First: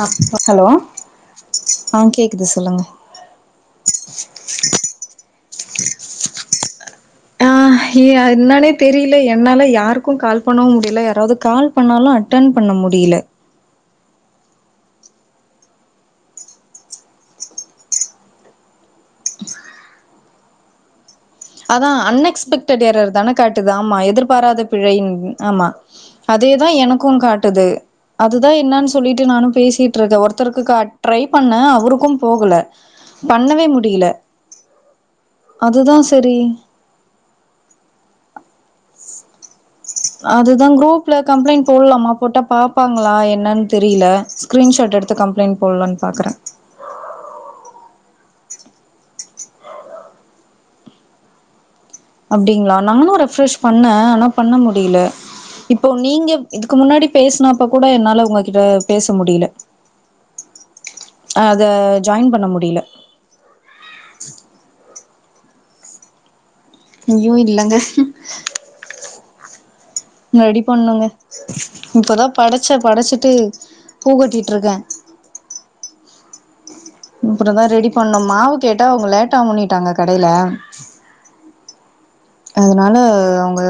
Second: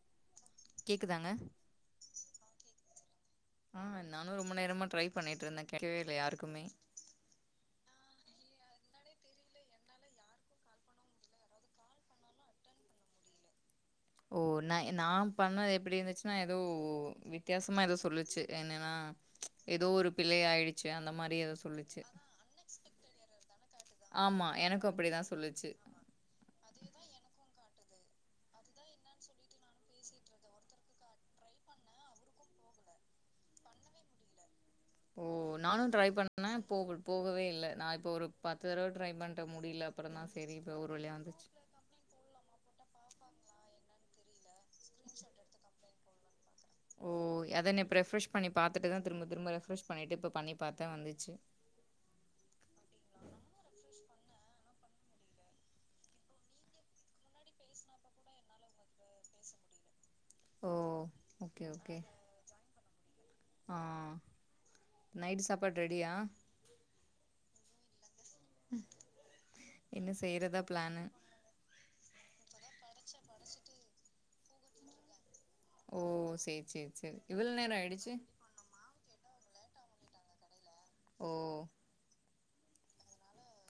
ஆ hello கேக்குதாங்க ஆ கேக்குது சொல்லுங்க ஆ நானும் ரொம்ப நேரமா ட்ரை பண்ணிட்டு இருந்தே கேட்கவே இல்ல யாருக்குமே ஆ என்னனே தெரியல என்னால யாருக்கும் கால் பண்ணவும் முடியல யாராவது கால் பண்ணாலும் அட்டன் பண்ண முடியல ஓ ந நா பண்ணா எப்டி இருந்துச்சுன்னா ஏதோ வித்தியாசமா ஏதோ சொல்லுச்சு என்னன்னா ஏதோ ஒரு பிழை ஆயிடுச்சு அந்த மாரி ஏதோ அதா சொல்லுச்சு அன்எக்ஸ்பெக்டட் ஏரர் தான காட்டுது ஆமா எதிர்பாராத எனக்கு பிழைன் அப்டிதா ஆமா சொல்லுச்சு அதே தா எனக்கும் காட்டுது அதுதா என்னன்னு சொல்லிட்டு நானும் பேசிட்டு இருக்கே ஒருத்தருக்கு கா ட்ரை பண்ண அவருக்கும் போகல பண்ணவே முடியல ஓ நானும் அதுதா ட்ரை சரி பண்ண போக போகவே இல்ல நா இப்போ ஒரு பத்து தடவ ட்ரை பண்ட்ட முடியல அப்புறந்தா சேரி இப்ப ஒரு வழியா வந்துச்சு போட்லாமா போட்டா பாப்பாங்களா என்னன்னு தெரியல ஸ்கிரீன்ஷாட் எடுத்து கம்ப்ளைண்ட் போட்லான் பாக்குற ஓ அதை இப்ப ஃப்ரெஷ் பண்ணி பாத்துட்டுதா திரும்ப திரும்ப ரெஃப்ரஷ் பண்ணிட்டு இப்போ பண்ணி பாத்த வந்துச்சு அப்டிங்களா நானும் ரெஃப்ரெஷ் பண்ண ஆனா பண்ண முடியல இப்போ நீங்க இதுக்கு முன்னாடி பேசுனப்ப கூட என்னால உங்ககிட்ட பேச முடியல ஓ அத ஓகே ஓகே ஜாயின் பண்ண முடியல ஆ நைட்டு சாப்பாடு ரெடியா ஐயோ இல்லங்க என்ன செய்யறதா ரெடி பிளானு பண்ணுங்க இப்பதா படச்ச படச்சிட்டு பூ கட்டிட்டு இருக்க ஓ சேர் சேர் அப்புறதா ரெடி பண்ணு மாவு கேட்டா அவுங்க லேட்டா ஆவுனிட்டாங்க கடையில ஓ அதனால அவுங்க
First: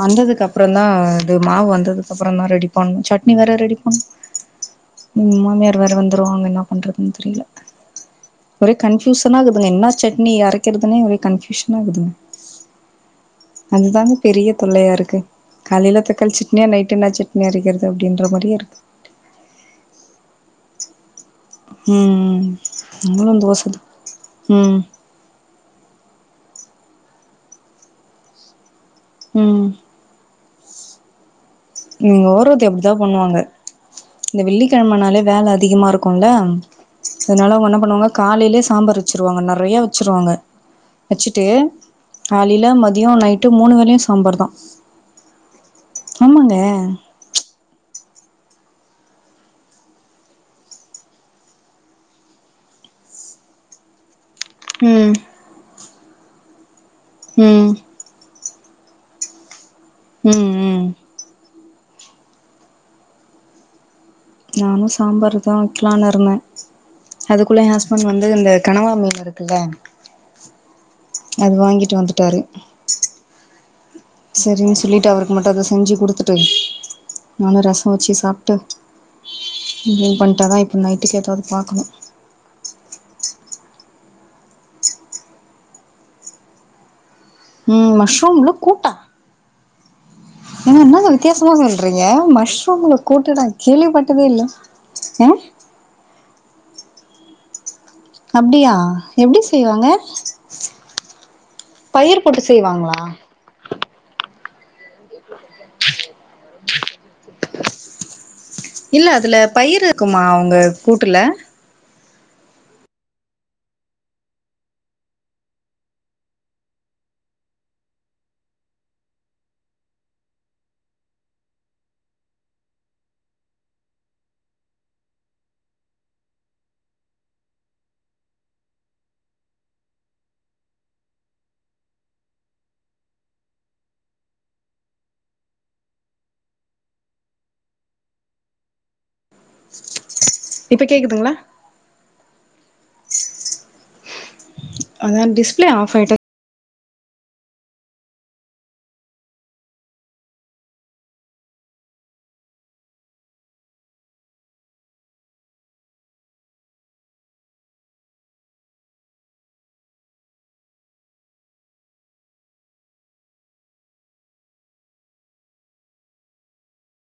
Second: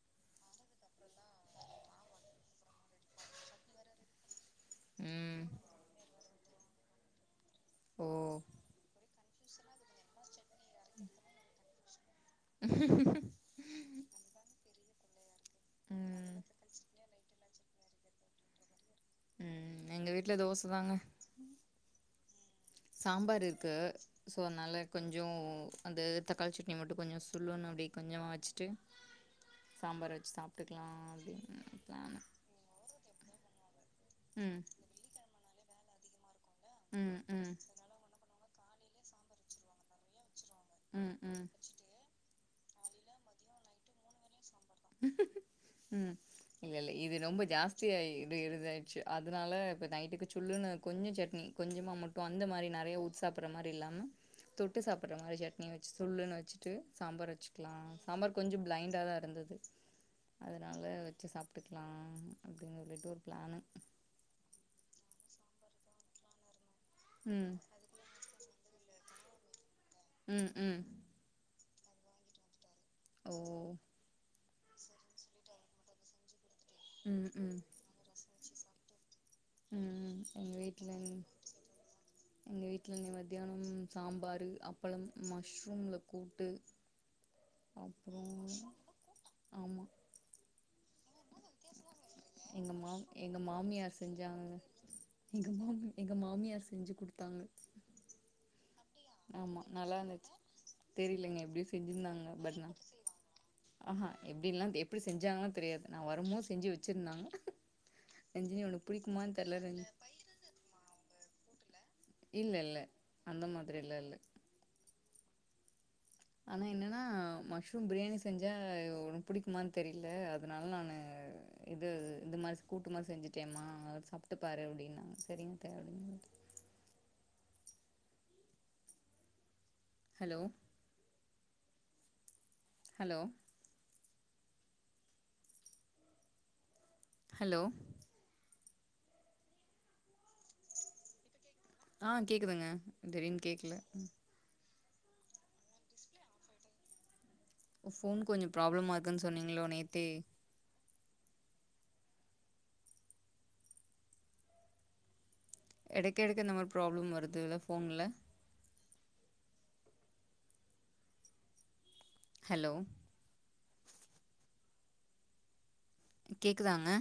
வந்ததுக்கப்புறந்தா இது மாவு வந்ததுக்கு அப்புறம் தா ரெடி பண்ணும் சட்னி வேற ரெடி பண்ணும் ம் மாமியார் வேற வந்துருவாங்க என்ன பண்றதுன் தெரியல ஓ ஒரே கன்ஃபியூசனா இக்குதுங்க என்ன சட்னி அரைக்கிறதுனே ஒரே கன்ஃபியூஷனாக்குதுங்க அதாங்க பெரிய தொல்லையா இருக்கு காலையில தக்காளி ம் சட்னியா நைட்டு என்ன சட்னி அரைக்கிறது அப்படின்ற மாரியே இருக்கு உம் எங்க வீட்ல தோச தாங்க ம் ம் சாம்பார் இருக்கு சோ ம் அத்னால கொஞ் சொ அந்த தக்காளி சட்னி மட்டு கொஞ்சொ சுல்லுனு அப்டியே கொஞ்சொ வச்ட்டு ம் சாம்பார் வெச்சு சாப்ட்டுக்கலா அப்டின் எங்க ஓரவத்தி அப்டிதா பண்ணுவாங்க இந்த ம் வெள்ளிக்கிழமனாலே வேல அதிகமா இருக்குல ம் அதனால ம் அவங்க ன்ன பண்ணுவாங்க காலைலே சாம்பார் வெச்சிருவாங்க நறைய வச் சிருவாங்க ம் ம் வெச்சுட்டு காலைல மதியொ நைட்டு மூணு வேலையு சாம்பார்தா இல்லல்ல ஏப் இது ரொம்ப ஜாஸ்தி ஆயி இது இதுவாயிடுச்சு அதனால இப்ப நைட்டுக்கு சுல்லுனு கொஞ்சொ சட்னி கொஞ்சமா மட் ப்ப அந்த மாறி நறைய ஊத்தி சாப்பற மாறி இல்லாம தொட்டு ம் சாப்புட்ற மாறி சட்னி வெச்சு சுல்லுனு வெச்சிட்டு சாம்பார் வெச்சு ம் அ சாம்பார் கொஞ்ச பிளைண்டாதா இருந்தது ம் அதனால ம் வெச்சு சாப்ட்டுக்லா அப்டின் சொல்லிட்டு ஒரு பிளானு நானு சாம்பார்தா வெக்கலான் இருந்த ம். அதுக்குள்ள ஏ ஹஸ்பண்ட் வந்து இந்த கனவா மீன் இருக்குல ம், ம். அது வாங்கிட்டு வந்துட்டாரு ஓ சரின் சொல்லிட்டு அவருக்கு மட்டு அத செஞ்சு குடுத்துட்டு ம், ம். நானு ரசொ வச்சு சாப்ட்டு ம். இனிமேல் எங்க பண்ணிட்டாதா இப்ப வீட்ல நைட்டுக்கு எதாவது பாக்கணு எங்க வீட்ல இங்க மத்தியானம் சாம்பாரு அப்பளம் மஷ்ரூம்ல கூட்டு ம் அப்புறம் மஷ்ரூம்ல கூட்டா ஆமா ஏங்க என்னாங்க வித்தியாசமா சொல்றீங்க எங்க மஷ்ரூம்ல மாம் கூட்டு எங்க நா மாமியார் கேள்விப்பட்டதே இல்ல செஞ்சாங்க அ எங்க மாமி எங்க மாமியார் செஞ்சு குடுத்தாங்க அப்டியா எப்டி ஆமா செய்வாங்க நல்லா இருந்துச்சு தெரியலங்க எப்டியோ பயிர் செஞ்சிருந்தாங்க போட்டு பட் நா செய்வாங்களா ஆ ஹா எப்டில்லா தெ எப்டி செஞ்சாங்கலா தெரியாது நா வரும்போ செஞ்சு வெச்சிருந்தாங்க இல்ல அதுல ரஞ் பயிரு இருக்குமா அவங்க கூட்டுல இல்லல்ல அந்த மாதிரிலா இல்ல ஆனா என்னனா மஷ்ரூம் பிரியாணி செஞ்சா உனக்கு புடிக்குமான் தெரில அதனால நானு இது இந்த மாரி கூட்டுமாரி செஞ்சுட்டேமா சாப்ட்டுப்பாரு அப்டினாங்க சரிங்த்தே அப்டின்னு சொல்ட்டு ஹலோ ஹலோ ஹலோ இப்ப கேக்குதுங்களா ஆ கேட்குதுங்க தீடீர்ன் கேக்ல அதான் டிஸ்பிளே ஆஃப் ஆயிட்டு ஓ ஃபோன் கொஞ்சொ ப்ராப்ளமா இருக்குன் சொன்னீங்களோ நேத்தே எடைக்க எடைக்க இந்த மாறி ப்ராப்ளம் வருதுல ஃபோன்ல ஹலோ கேக்குதாங்க